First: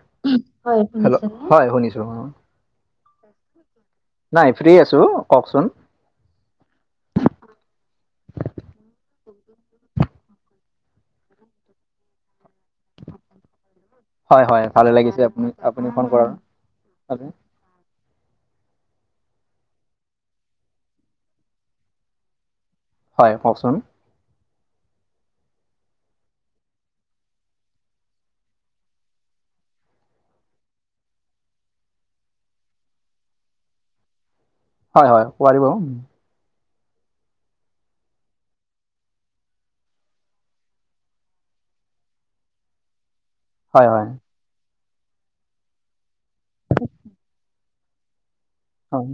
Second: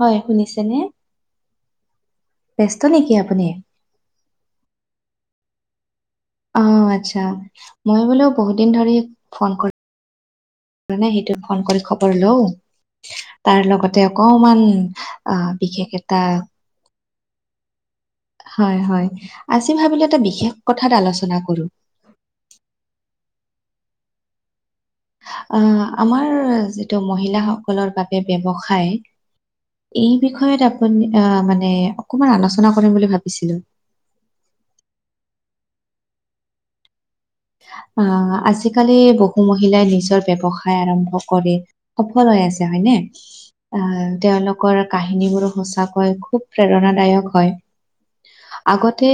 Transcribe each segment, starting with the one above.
হয় শুনিছেনে hello hello হয় শুনিছো। ব্যস্ত নেকি আপুনি। নাই ফ্ৰী আছো কওকচোন। অ আচ্ছা মই বোলো বহুত দিন ধৰি ফোন কৰি। নে সেইটো ফোন কৰি খবৰ লও। তাৰ লগতে হয় হয় অকমান ভালে লাগিছে অ আপুনি আপুনি বিশেষ ফোন এটা। কৰাৰ [inaudible] হয় হয় আজি ভাবিলো এটা বিশেষ কথাত আলোচনা কৰোঁ। হয় কওকচোন। অ আমাৰ যিটো মহিলাসকলৰ বাবে ব্যৱসায় এই বিষয়ত আপুনি অ মানে অকমান আলোচনা কৰিম বুলি ভাবিছিলো। হয় হয় পাৰিব। আহ আজিকালি বহু মহিলাই নিজৰ ব্যৱসায় আৰম্ভ কৰে। সফল হৈ আছে হয়নে হয় আহ হয় তেওঁলোকৰ কাহিনীবোৰো সঁচাকৈ। খুব প্ৰেৰণাদায়ক হয়, হয় আগতে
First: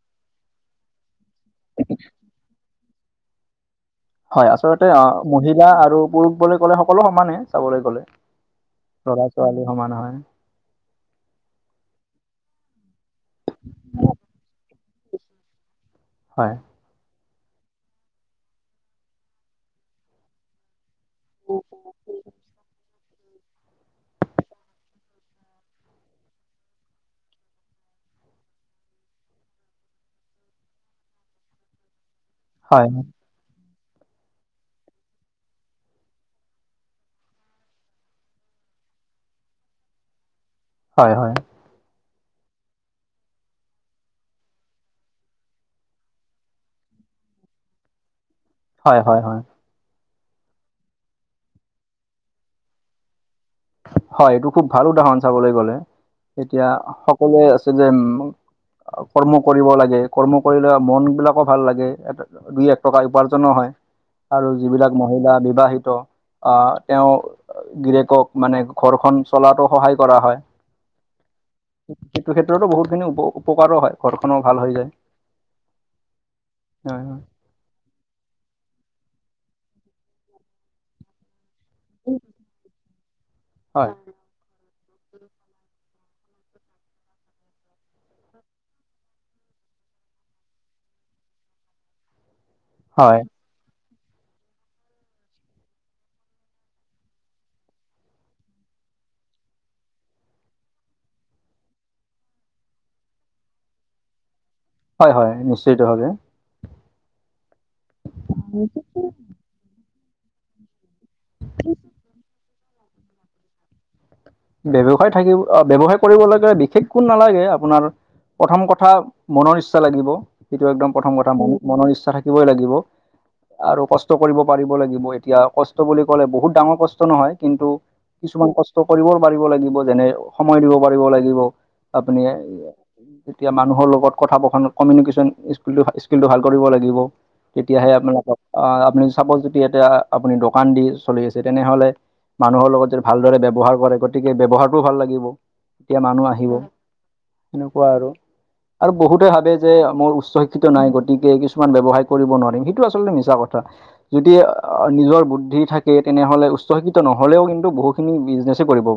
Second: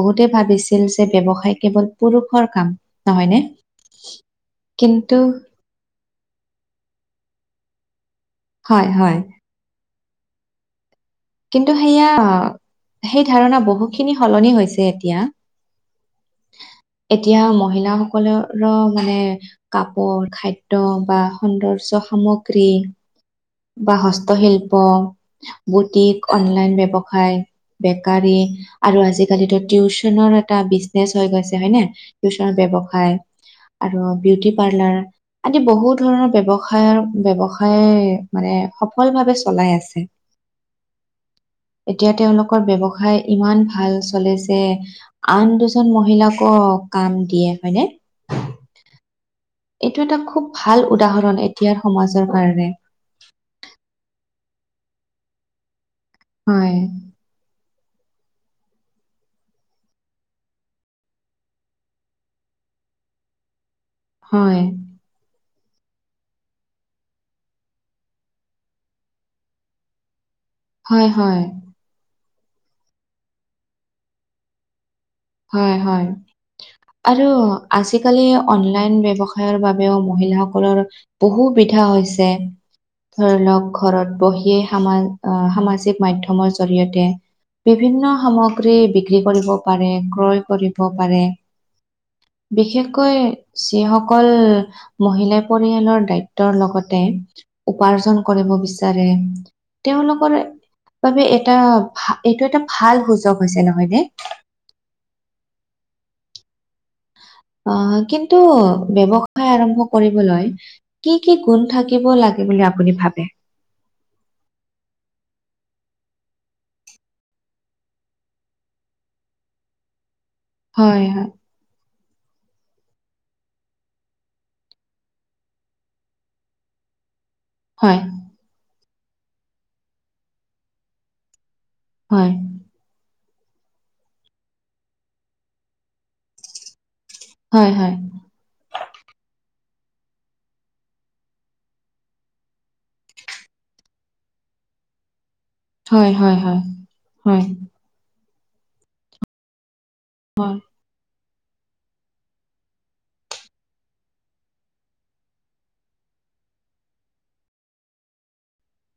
বহুতে ভাবিছিল যে ব্যৱসায়। হয় কেৱল পুৰুষৰ কাম নহয় নে। হয় আচলতে অ মহিলা আৰু পুৰুষ বুলি ক'লে সকলো সমানে চাবলৈ গলে হয় হয়। ল'ৰা ছোৱালী সমান হয়। কিন্তু সেইয়া সেই ধাৰণা বহুখিনি সলনি হৈছে এতিয়া। হয়। এতিয়া মহিলাসকলৰ মানে কাপোৰ, খাদ্য বা সৌন্দৰ্য্য সামগ্ৰী বা হস্তশিল্প, বুটিক, অনলাইন ব্যৱসায় বেকাৰী আৰু আজিকালিতো টিউচনৰ এটা বিজনেচ হৈ গৈছে হয়নে? টিউচনৰ হয় ব্যৱসায় আৰু বিউটি পাৰ্লাৰ আদি বহু ধৰণৰ ব্যৱসায়ৰ ব্যৱসায়ে মানে সফল ভাৱে চলাই আছে। হয়, হয়। এতিয়া তেওঁলোকৰ ব্যৱসায় ইমান ভাল চলে যে আন দুজন মহিলাকো কাম দিয়ে হয়নে? হয়, হয়, হয়। এইটো এটা খুব ভাল উদাহৰণ এতিয়াৰ সমাজৰ কাৰণে। হয়, এইটো খুব ভাল উদাহৰণ চাবলৈ গ'লে, এতিয়া হয় সকলোৱে আছে যে উম অ', কৰ্ম কৰিব লাগে কৰ্ম কৰিলে মনবিলাকো ভাল লাগে। ইয়াত দুই এক টকা উপাৰ্জনো হয়। আৰু হয়। যিবিলাক মহিলা বিবাহিত, আহ তেওঁ গিৰিয়েকক মানে ঘৰখন চলাতো সহায় কৰা হয়। হয়, হয়। সেইটো ক্ষেত্ৰতো বহুতখিনি উপ-উপকাৰো হয় ঘৰখনো ভাল হৈ যায়। হয়, হয়, হয় আৰু আজিকালি অনলাইন ব্যৱসায়ৰ বাবেও মহিলাসকলৰ বহু সুবিধা হৈছে ধৰি লওঁক হয় ঘৰত বহিয়ে সমাজ আহ সামাজিক মাধ্যমৰ জৰিয়তে বিভিন্ন সামগ্ৰী বিক্ৰী কৰিব পাৰে। ক্ৰয় কৰিব পাৰে হয় বিশেষকৈ যিসকল মহিলাই পৰিয়ালৰ দ্বায়িত্বৰ লগতে উপাৰ্জন কৰিব বিচাৰে। তেওঁলোকৰ বাবে এটা এইটো এটা ভাল সুযোগ হৈছে নহয় নে? হয়, হয় নিশ্চিতভাৱে। অ', কিন্তু ব্যৱসায় আৰম্ভ কৰিবলৈ কি কি গুণ থাকিব লাগে বুলি আপুনি ভাৱে? ব্যৱসায় থাকিব আহ ব্যৱসায় কৰিবলৈ বিশেষ গুণ নালাগে আপোনাৰ প্ৰথম কথা মনৰ ইচ্ছা লাগিব সেইটো একদম হয় প্ৰথম কথা মনৰ ইচ্ছা থাকিবই লাগিব। আৰু কষ্ট কৰিব পাৰিব লাগিব এতিয়া কষ্ট বুলি ক'লে বহুত ডাঙৰ কষ্ট নহয়। কিন্তু হয় কিছুমান কষ্ট কৰিবও পাৰিব লাগিব যেনে সময় দিব পাৰিব লাগিব। হয় আপুনিয়ে এইয়া এতিয়া মানুহৰ লগত কথা [unintelligible] কমিউনিকেশ্যন স্কিল-স্কিলটো ভাল কৰিব লাগিব। হয় তেতিয়াহে হয় হয় আপোনালোকক, আহ আপুনি চাপ'জ যদি এতিয়া আপুনি দোকান দি চলি আছে তেনেহ'লে মানুহৰ লগত যদি ভালদৰে ব্যৱহাৰ কৰে, গতিকে ব্যৱহাৰটোও ভাল লাগিব। তেতিয়া হয় মানুহ হয় আহিব। হয় হয় [unintelligible] কোৱা আৰু, আৰু বহুতে ভাবে যে মোৰ উচ্চ শিক্ষিত নাই গতিকে কিছু মান ব্যৱসায় কৰিব নোৱাৰিম। সেইটো আচলতে মিছা কথা। যদি আ নিজৰ বুদ্ধি থাকে, তেনেহ'লে উচ্চ শিক্ষিত নহ'লেও কিন্তু বহুখিনি বিজনেজে কৰিব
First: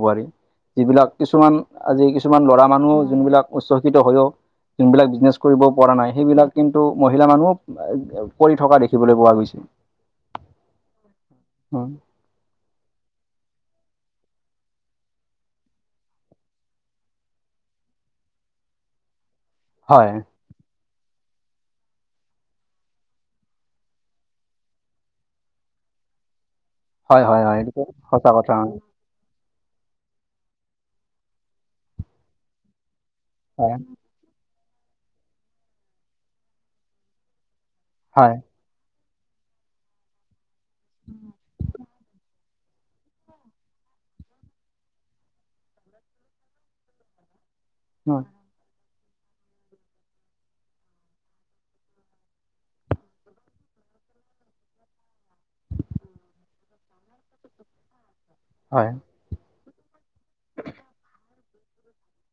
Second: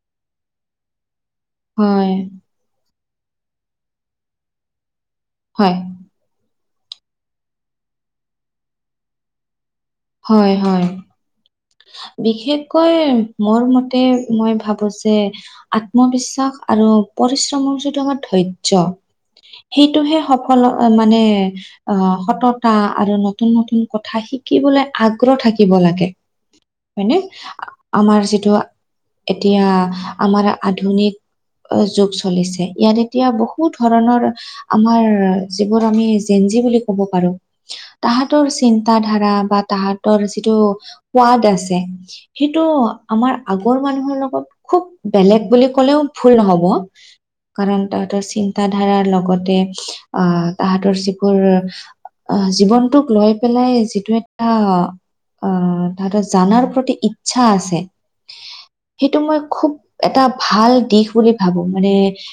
যিবিলাক কিছুমান আজি হয়, কিছুমান ল'ৰা মানুহ যোনবিলাক উচ্ছকিত হৈও যোনবিলাক বিজনেছ কৰিব হয়, পৰা নাই সেইবিলাক। কিন্তু, মহিলা মানুহকো কৰি থকা দেখিবলৈ পোৱা গৈছিল। হয়, হয়। উম, বিশেষকৈ, মোৰ মতে মই ভাবো যে আত্মবিশ্বাস আৰু পৰিশ্ৰমৰ যিটো আমাৰ ধৰ্য্য, হয়, সেইটোহে স সকলৰ মানে আহ সততা আৰু নতুন নতুন কথা শিকিবলৈ আগ্ৰহ থাকিব লাগে। হয়নে? হয়, হয়, হয় আ এইটো আমাৰ সঁচা কথা যিটো এতিয়া আমাৰ আধুনিক যুগ চলিছে। ইয়াৰে এতিয়া হয়, বহুত ধৰণৰ আমাৰ যিবোৰ আমি জেঞ্জি বুলি কব পাৰো। হয়। তাহাঁতৰ চিন্তাধাৰা বা তাহাঁতৰ যিটো সোৱাদ আছে। সেইটো আমাৰ আগৰ মানুহৰ লগত খুব বেলেগ বুলি ক'লেও ভুল নহ'ব। কাৰণ হয়, তাহাঁতৰ চিন তাধাৰাৰ লগতে, আহ তাহাঁতৰ যিবোৰ আহ, জীৱনটোক লৈ পেলাই যিটো এটা আহ তাহাঁতৰ জানাৰ প্ৰতি ইচ্ছা আছে। হয়! সেইটো মই খুব এটা ভাল দিশ বুলি ভাবোঁ। মানে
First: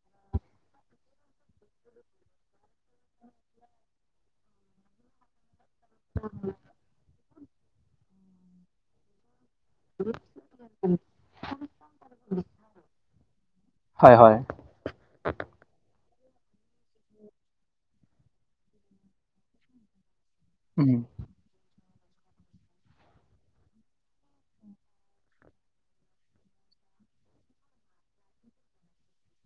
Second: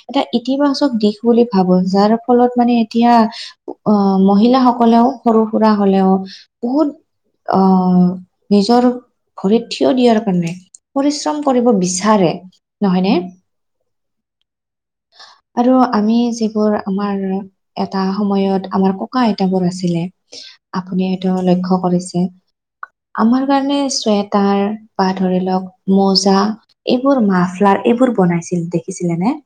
এটা ইতিবাচক দিশ বুলি ভাবো। যাৰ ফলত মানে এতিয়া অ, মহিলাসকলেও সৰু-সুৰা হ'লেও বহুত অ‌ নিজৰ ভৰিত থিয় দিয়াৰ কাৰণে, পৰিশ্ৰম কৰিব বিচাৰে, নহয়নে? হয়, হয়। আৰু আমি যিবোৰ আমাৰ এটা সময়ত আমাৰ ককা আইতাবোৰ আছিলে উম, আপুনি সেটো লক্ষ্য কৰিছে। আমাৰ কাৰণে চুৱেটাৰ বা ধৰি লওঁক মুজা এইবোৰ মাফলাৰ এইবোৰ বনাইছিল দেখিছিলে নে?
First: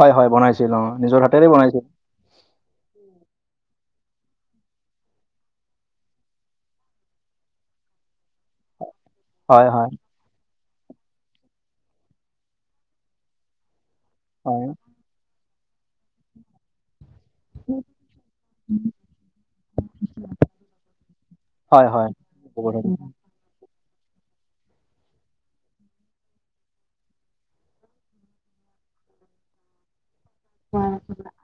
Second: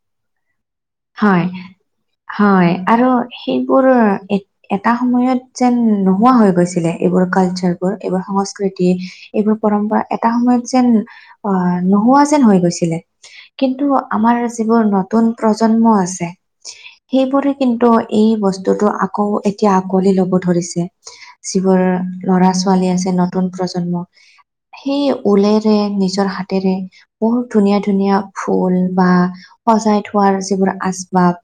হয় হয় বনাইছিল অ নিজৰ হয় হাতেৰে বনাইছিল। হয় আৰু সেইবোৰ এটা সময়ত যেন নোহোৱা হৈ গৈছিলে এইবোৰ কালচাৰ। এইবাৰ সংস্কৃতি এইবোৰ হয়, হয়, পৰম্পৰা। এটা সময়ত যেন অ নোহোৱা যেন হৈ গৈছিলে। কিন্তু আমাৰ হয়। যিবোৰ নতুন প্ৰজন্ম আছে সেইবোৰে কিন্তু এই বস্তুতটো আকৌ এতিয়া আকোৱালি ল'ব ধৰিছে। যিবোৰ হয় হয় ল'ৰা ছোৱালী আছে নতুন প্ৰজন্ম সেই ঊলেৰে নিজৰ হাতেৰে বহুত ধুনীয়া ধুনীয়া ফুল বা সজাই থোৱাৰ যিবোৰ আচবাব,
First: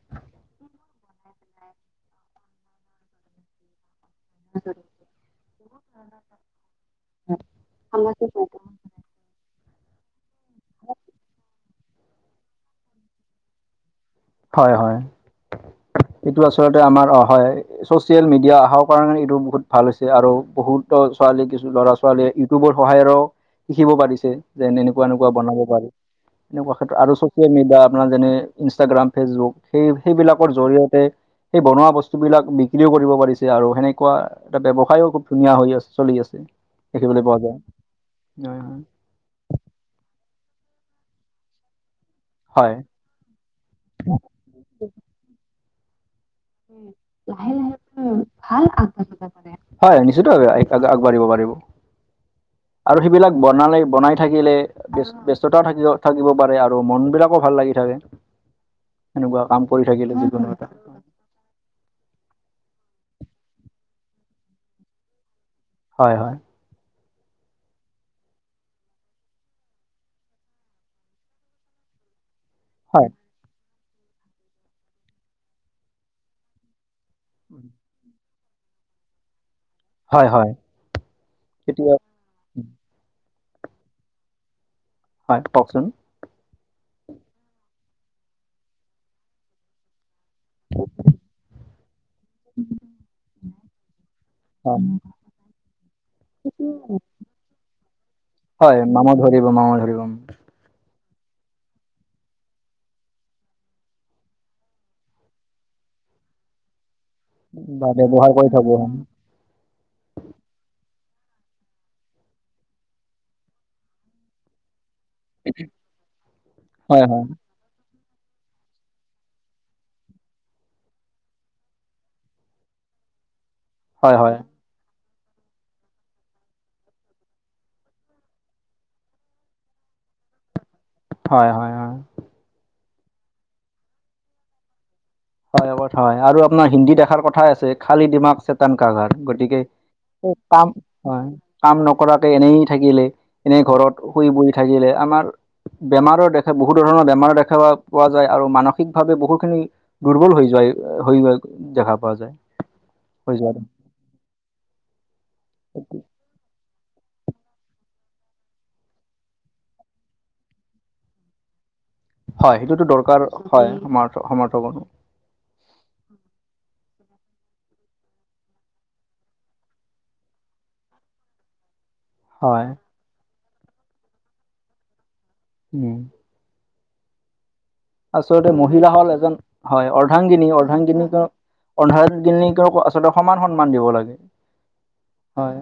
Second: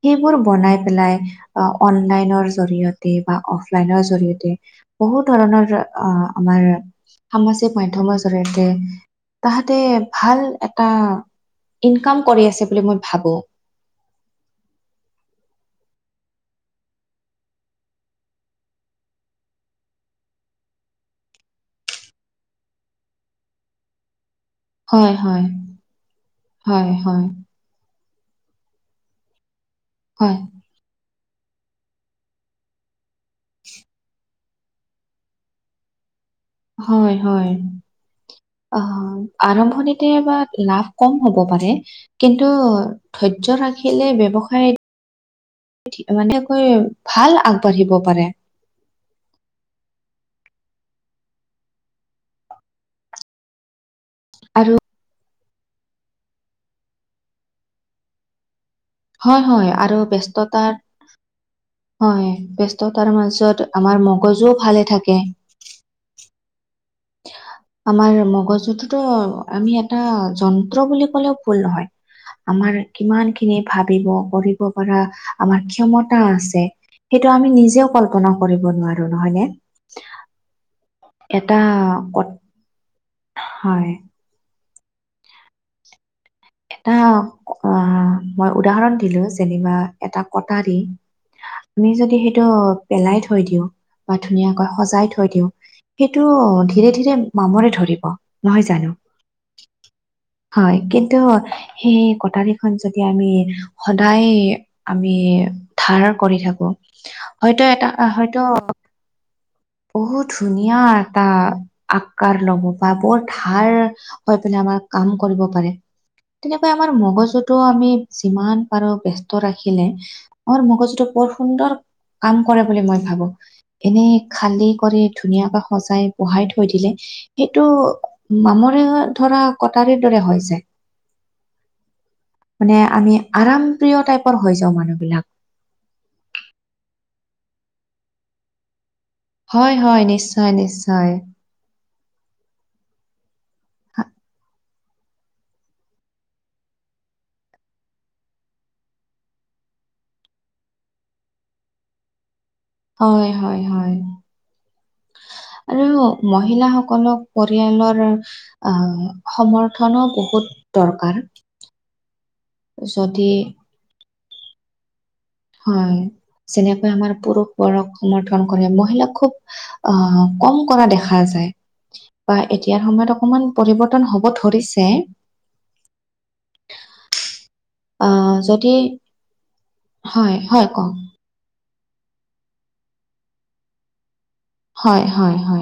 সেইবোৰ বনাই পেলাই অ অনলাইনৰ জৰিয়তে বা অফলাইনৰ জৰিয়তে বহু ধৰণৰ আহ আমাৰ সামাজিক মাধ্যমৰ জৰিয়তে তাহাঁতে ভাল এটা ইনকাম কৰি আছে বুলি মই ভাবোঁ। হয় হয় এইটো আচলতে আমাৰ অ হয়। চচিয়েল মিডিয়া অহাৰ কাৰণে এইটো বহুত ভাল হৈছে আৰু বহুতো ছোৱালী কিছু ল'ৰা ছোৱালীয়ে ইউটিউবৰ সহায়েও শিকিব পাৰিছে। যেনে এনেকুৱা হয় এনেকুৱা হয় বনাব পাৰি এনেকুৱা হয় ক্ষেত্ৰত আৰু হয় চচিয়েল মিডিয়া আপোনাৰ যেনে ইনষ্টাগ্ৰাম ফেচবুক সেই হয় সেইবিলাকৰ জৰিয়তে সেই বনোৱা বস্তু বিলাক বিক্ৰীও কৰিব পাৰি। [unintelligible] আৰু সেনেকুৱা এটা ব্যৱসায়ো খুব ধুনীয়া হৈ আছে চলি আছে। [inaudible] দেখিবলৈ পোৱা হয়-হয়। যায় হয় অঁ! [unintelligible] আৰম্ভণিতে বা লাভ কম হ'ব পাৰে কিন্তু [inaudible] হয়। [unintelligible] ধৈৰ্য ৰাখিলে ব্যৱসায় মানে [unintelligible] [unintelligible] ভাল আগবাঢ়িব পাৰে। ভাল আগবাঢ়িব [unintelligible] নিশ্চয়কৈ আগবাঢ়িব পাৰিব। [inaudible] আৰু সেইবিলাক বনালে বনাই [unintelligible] থাকিলে আৰু ব্যস্ততাও থাকিব-থাকিব পাৰে আৰু মন বিলাকো ভাল লাগি থাকে। [inaudible] কাম হয়-হয় কৰি আৰু থাকিলে যিকোনো এটা ব্যস্ততাৰ [inaudible] হয়। ব্যস্ততাৰ মাজত আমাৰ মগজুও ভালে থাকে। [unintelligible] হয়-হয়। [inaudible] উহ [inaudible] আমাৰ মগজুটোতো আমি এটা যন্ত্ৰ বুলি ক'লেও ভুল নহয়। [inaudible] আমাৰ হয় কিমানখিনি ভাবিব কৰিব পৰা আমাৰ ক্ষমতা আছে [inaudible] সেইটো আমি নিজেও কল্পনা কৰিব নোৱাৰোঁ নহয় নে? [inaudible] হয়-হয়। [inaudible] এটা [inaudible] হয়। হয়, কওক চোন? [unintelligible] এটা অঁ মই উদাহৰণ দিলোঁ যেনিবা এটা কটাৰী [inaudible] আমি যদি সেইটো পেলাই থৈ দিওঁ বা ধুনীয়াকৈ হয় সজাই থৈ দিওঁ [unintelligible] সেইটো ধীৰে-ধীৰে মামৰে ধৰিব নহয় জানো? [inaudible] মামৰে ধৰিব [inaudible] হয়, কিন্তু সেই কটাৰীখন যদি আমি সদায় [inaudible] আমি ধাৰ কৰি থাকো হয়তো বা এটা ব্যৱহাৰ কৰি হয়তো থাকো [unintelligible] বহুত ধুনীয়া এটা আকাৰ ল'ব বা বৰ ধাৰ [inaudible] হৈ পিনে আমাৰ কাম কৰিব পাৰে তেনেকৈ আমাৰ হয় হয় মগজুত [inaudible] টো আমি যিমান পাৰো ব্যস্ত ৰাখিলে [unintelligible] আমাৰ মগজুটো বৰ সুন্দৰ কাম কৰে বুলি মই ভাবোঁ এনেই হয় [inaudible] হয় খালি কৰি ধুনীয়াকে সজাই বহাই থৈ দিলে [inaudible] সেইটো মামৰে ধৰা কটাৰীৰ দৰে হৈ যায়। [unintelligible] হয়-হয়-হয়। [unintelligible] মানে আমি আৰাম প্ৰিয় টাইপৰ হৈ যাওঁ মানুহবিলাক। [unintelligible] হয়। কথা হয়, আৰু আপোনাৰ হিন্দী এসাৰ কথাই আছে খালি দিমাগ [inaudible] [unintelligible] কাৰাগাৰ গতিকে হয়, হয়, নিশ্চয়, কাম নিশ্চয়। হয় [inaudible] কাম নকৰাকে এনেই থাকিলে, এনেই ঘৰত হা শুই বহি থাকিলে আমাৰ [inaudible] বেমাৰৰ দেখা বহুত ধৰণৰ বেমাৰৰ দেখা পোৱা যায় আৰু মানসিকভাৱে বহুখিনি [unintelligible] দুৰ্বল হৈ যোৱাই হৈ দেখা পোৱা যায়। [inaudible] হৈ যোৱা হয়-হয়-হয়। আৰু [unintelligible] মহিলা সকলক পৰিয়ালৰ [unintelligible] আহ সমৰ্থনো বহুত দৰকাৰ। [inaudible] হয়। সেইটোতো দৰকাৰ যদি হয় সমৰ্থ কনো [inaudible] হয়। যেনেকৈ আমাৰ পুৰুষবোৰক সমৰ্থন কৰে। মহিলাক খুব [inaudible] আহ কম কৰা দেখা যায়। [inaudible] বা হয় এতিয়াৰ সময়ত অকমান পৰিবৰ্তন হ'ব ধৰিছে [unintelligible] উম। আহ, আচলতে যদি মহিলা হল এজন হয় অৰ্ধাংগিনী- হয়, কওক অৰ্ধাংগিনী ত অৰ্ধাংগিনীকতো আচলতে সমান সন্মান দিব লাগে হয়।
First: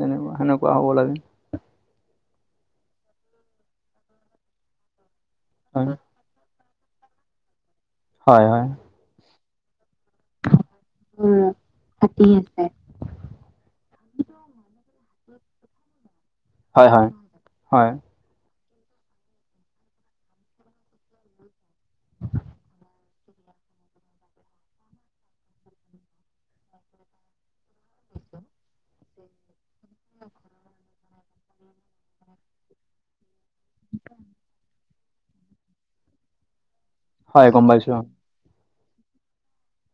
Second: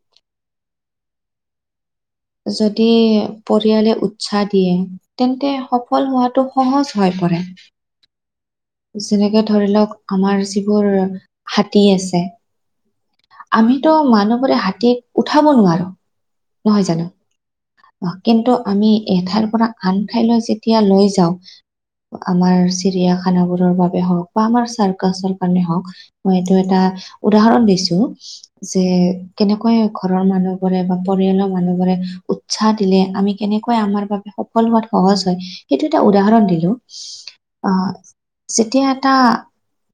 তেনেকুৱা, সেনেকুৱা হ'ব লাগে। যদি পৰিয়ালে উৎসাহ দিয়ে তেন্তে হয় সফল হোৱাটো সহজ হৈ পৰে। হয়, হয়। যেনেকে ধৰি লওক আমাৰ যিবোৰ হাতী আছে আমিত মানুহবোৰে হাতীক উঠাব নোৱাৰো। নহয় হয়, জানো হয়, হয়। কিন্তু আমি এঠাইৰ পৰা আন ঠাইলৈ যেতিয়া লৈ যাওঁ আমাৰ চিৰিয়াখানাবোৰৰ বাবে হওক বা আমাৰ চাৰ্কাছৰ কাৰণে হওক মই এইটো এটা উদাহৰণ দিছো যে কেনেকৈ ঘৰৰ মানুহবোৰে বা পৰিয়ালৰ মানুহবোৰে উৎসাহ দিলে, আমি কেনেকৈ আমাৰ বাবে সফল হোৱাত সহজ হয় সেইটো এটা উদাহৰণ দিলো। ইচ হয় গম আহ পাইছো যেতিয়া এটা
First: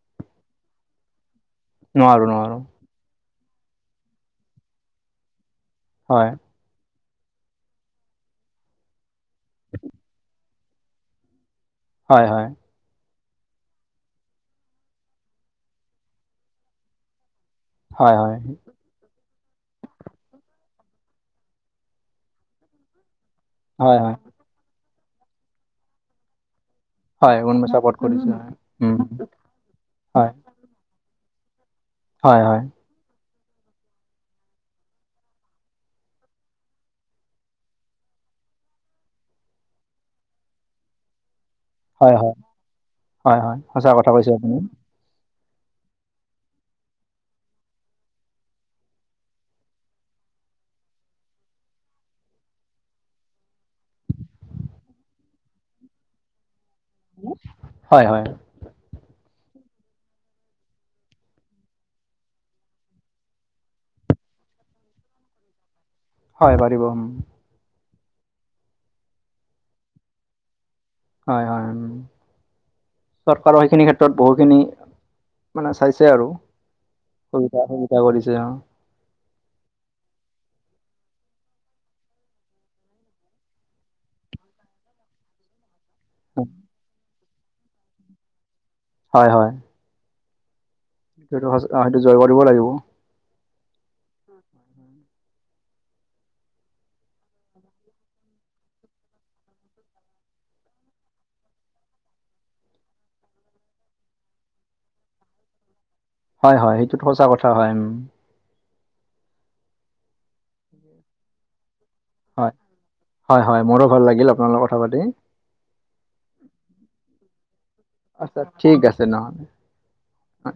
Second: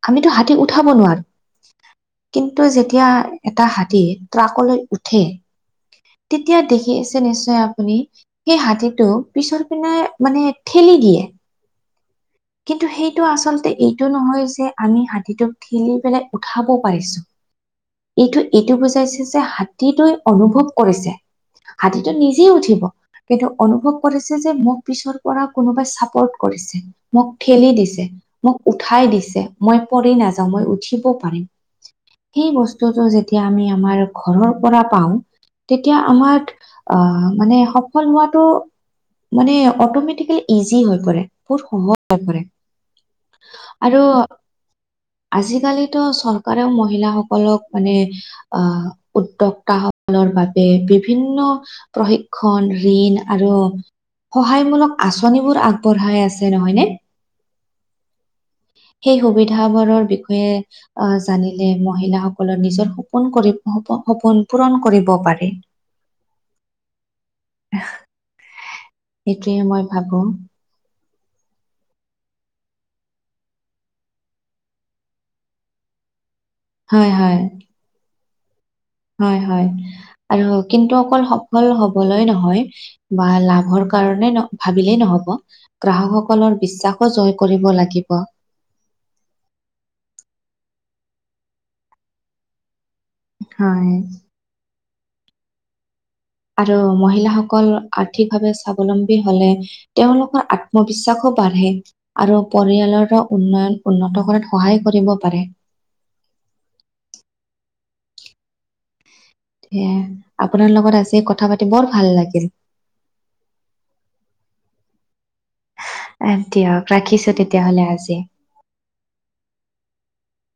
আমিতো হাতী উঠাব নোৱাৰো। নোৱাৰো নোৱাৰো কিন্তু যেতিয়া এটা হাতী ট্ৰাকলৈ উঠে হয়। তেতিয়া দেখি আছে নিশ্চয় আপুনি সেই হাতীটো পিছৰ পিনে মানে ঠেলি দিয়ে। হয়, হয়। কিন্তু সেইটো আচলতে এইটো নহয় যে আমি হাতীটোক ঠেলি পেলাই উঠাব পাৰিছো হয় এইটো হয় এইটো বুজাইছে যে হাতীটোৱে অনুভৱ কৰিছে। হাতীটো নিজেই উঠিব কিন্তু অনুভৱ হয় হয় কৰিছে ছেযে মোক পিছৰ পৰা কোনোবাই চাপৰ্ট কৰিছে। মোক হয় গম ঠেলি পাইছো চাপৰ্ট দিছে, কৰিছে হয় মোক উঠাই দিছে, মই পৰি হয় নাযাওঁ, মই উঠিব পাৰিম। হয় সেই হয় বস্তুটো যেতিয়া আমি আমাৰ ঘৰৰ পৰা পাওঁ তেতিয়া আমাৰ আঁহ মানে সফল হোৱাটো মানে অটমেটিকেলি ইজি হৈ পৰে বহুত সহজ হয় হৈ হয় পৰে হয় হয় সঁচা আৰু কথা কৈছে আপুনি আজিকালিতো চৰকাৰেও মহিলাসকলক মানে আহ উদ্যোগতা সকলৰ বাবে বিভিন্ন প্ৰশিক্ষণ, ঋণ আৰু সহায়মূলক আঁচনিবোৰ আগবঢ়াই আছে নহয় নে? হয় হয়। সেই সুবিধাবৰৰ বিষয়ে আহ জানিলে মহিলাসকলৰ নিজৰ সপোন কৰি সপ সপোন পূৰণ কৰিব পাৰে। হয় পাৰিব। আঁহ এ এইটোৱে মই ভাবো। হয় হয় উম। চৰকাৰো সেইখিনি ক্ষেত্ৰত বহুখিনি মানে চাইছে আৰু হয় হয় সুবিধা সুবিধা কৰিছে অ। হয় হয় আৰু কিন্তু অকল সফল হ'বলৈ নহয় বা লাভৰ কাৰণে ন ভাবিলেই নহ'ব গ্ৰাহকসকলৰ বিশ্বাসো জয় কৰিব লাগিব। হয় হয়। সেইটো হচ অ সেইটো জয় কৰিব লাগিব। হয়। আৰু মহিলাসকল আৰ্থিকভাৱে স্বাৱলম্বী হ'লে তেওঁলোকৰ আত্মবিশ্বাসো বাঢ়ে। আৰু পৰিয়ালৰ উন্নয়ন উন্নত কৰাত সহায় কৰিব পাৰে। হয় হয় সেইটোতো সচা কথা হয়, উম। সেয়াই আপোনাৰ লগত আজি কথা পাতি বৰ ভাল লাগ হয়। হয় হয় মোৰো ভাল লাগিল আপোনাৰ লগত কথা পাতি এহ দিয়ক ৰাখিছোঁ তেতিয়া হ'লে আজি। ত' ঠিক আছে নহ'লে অ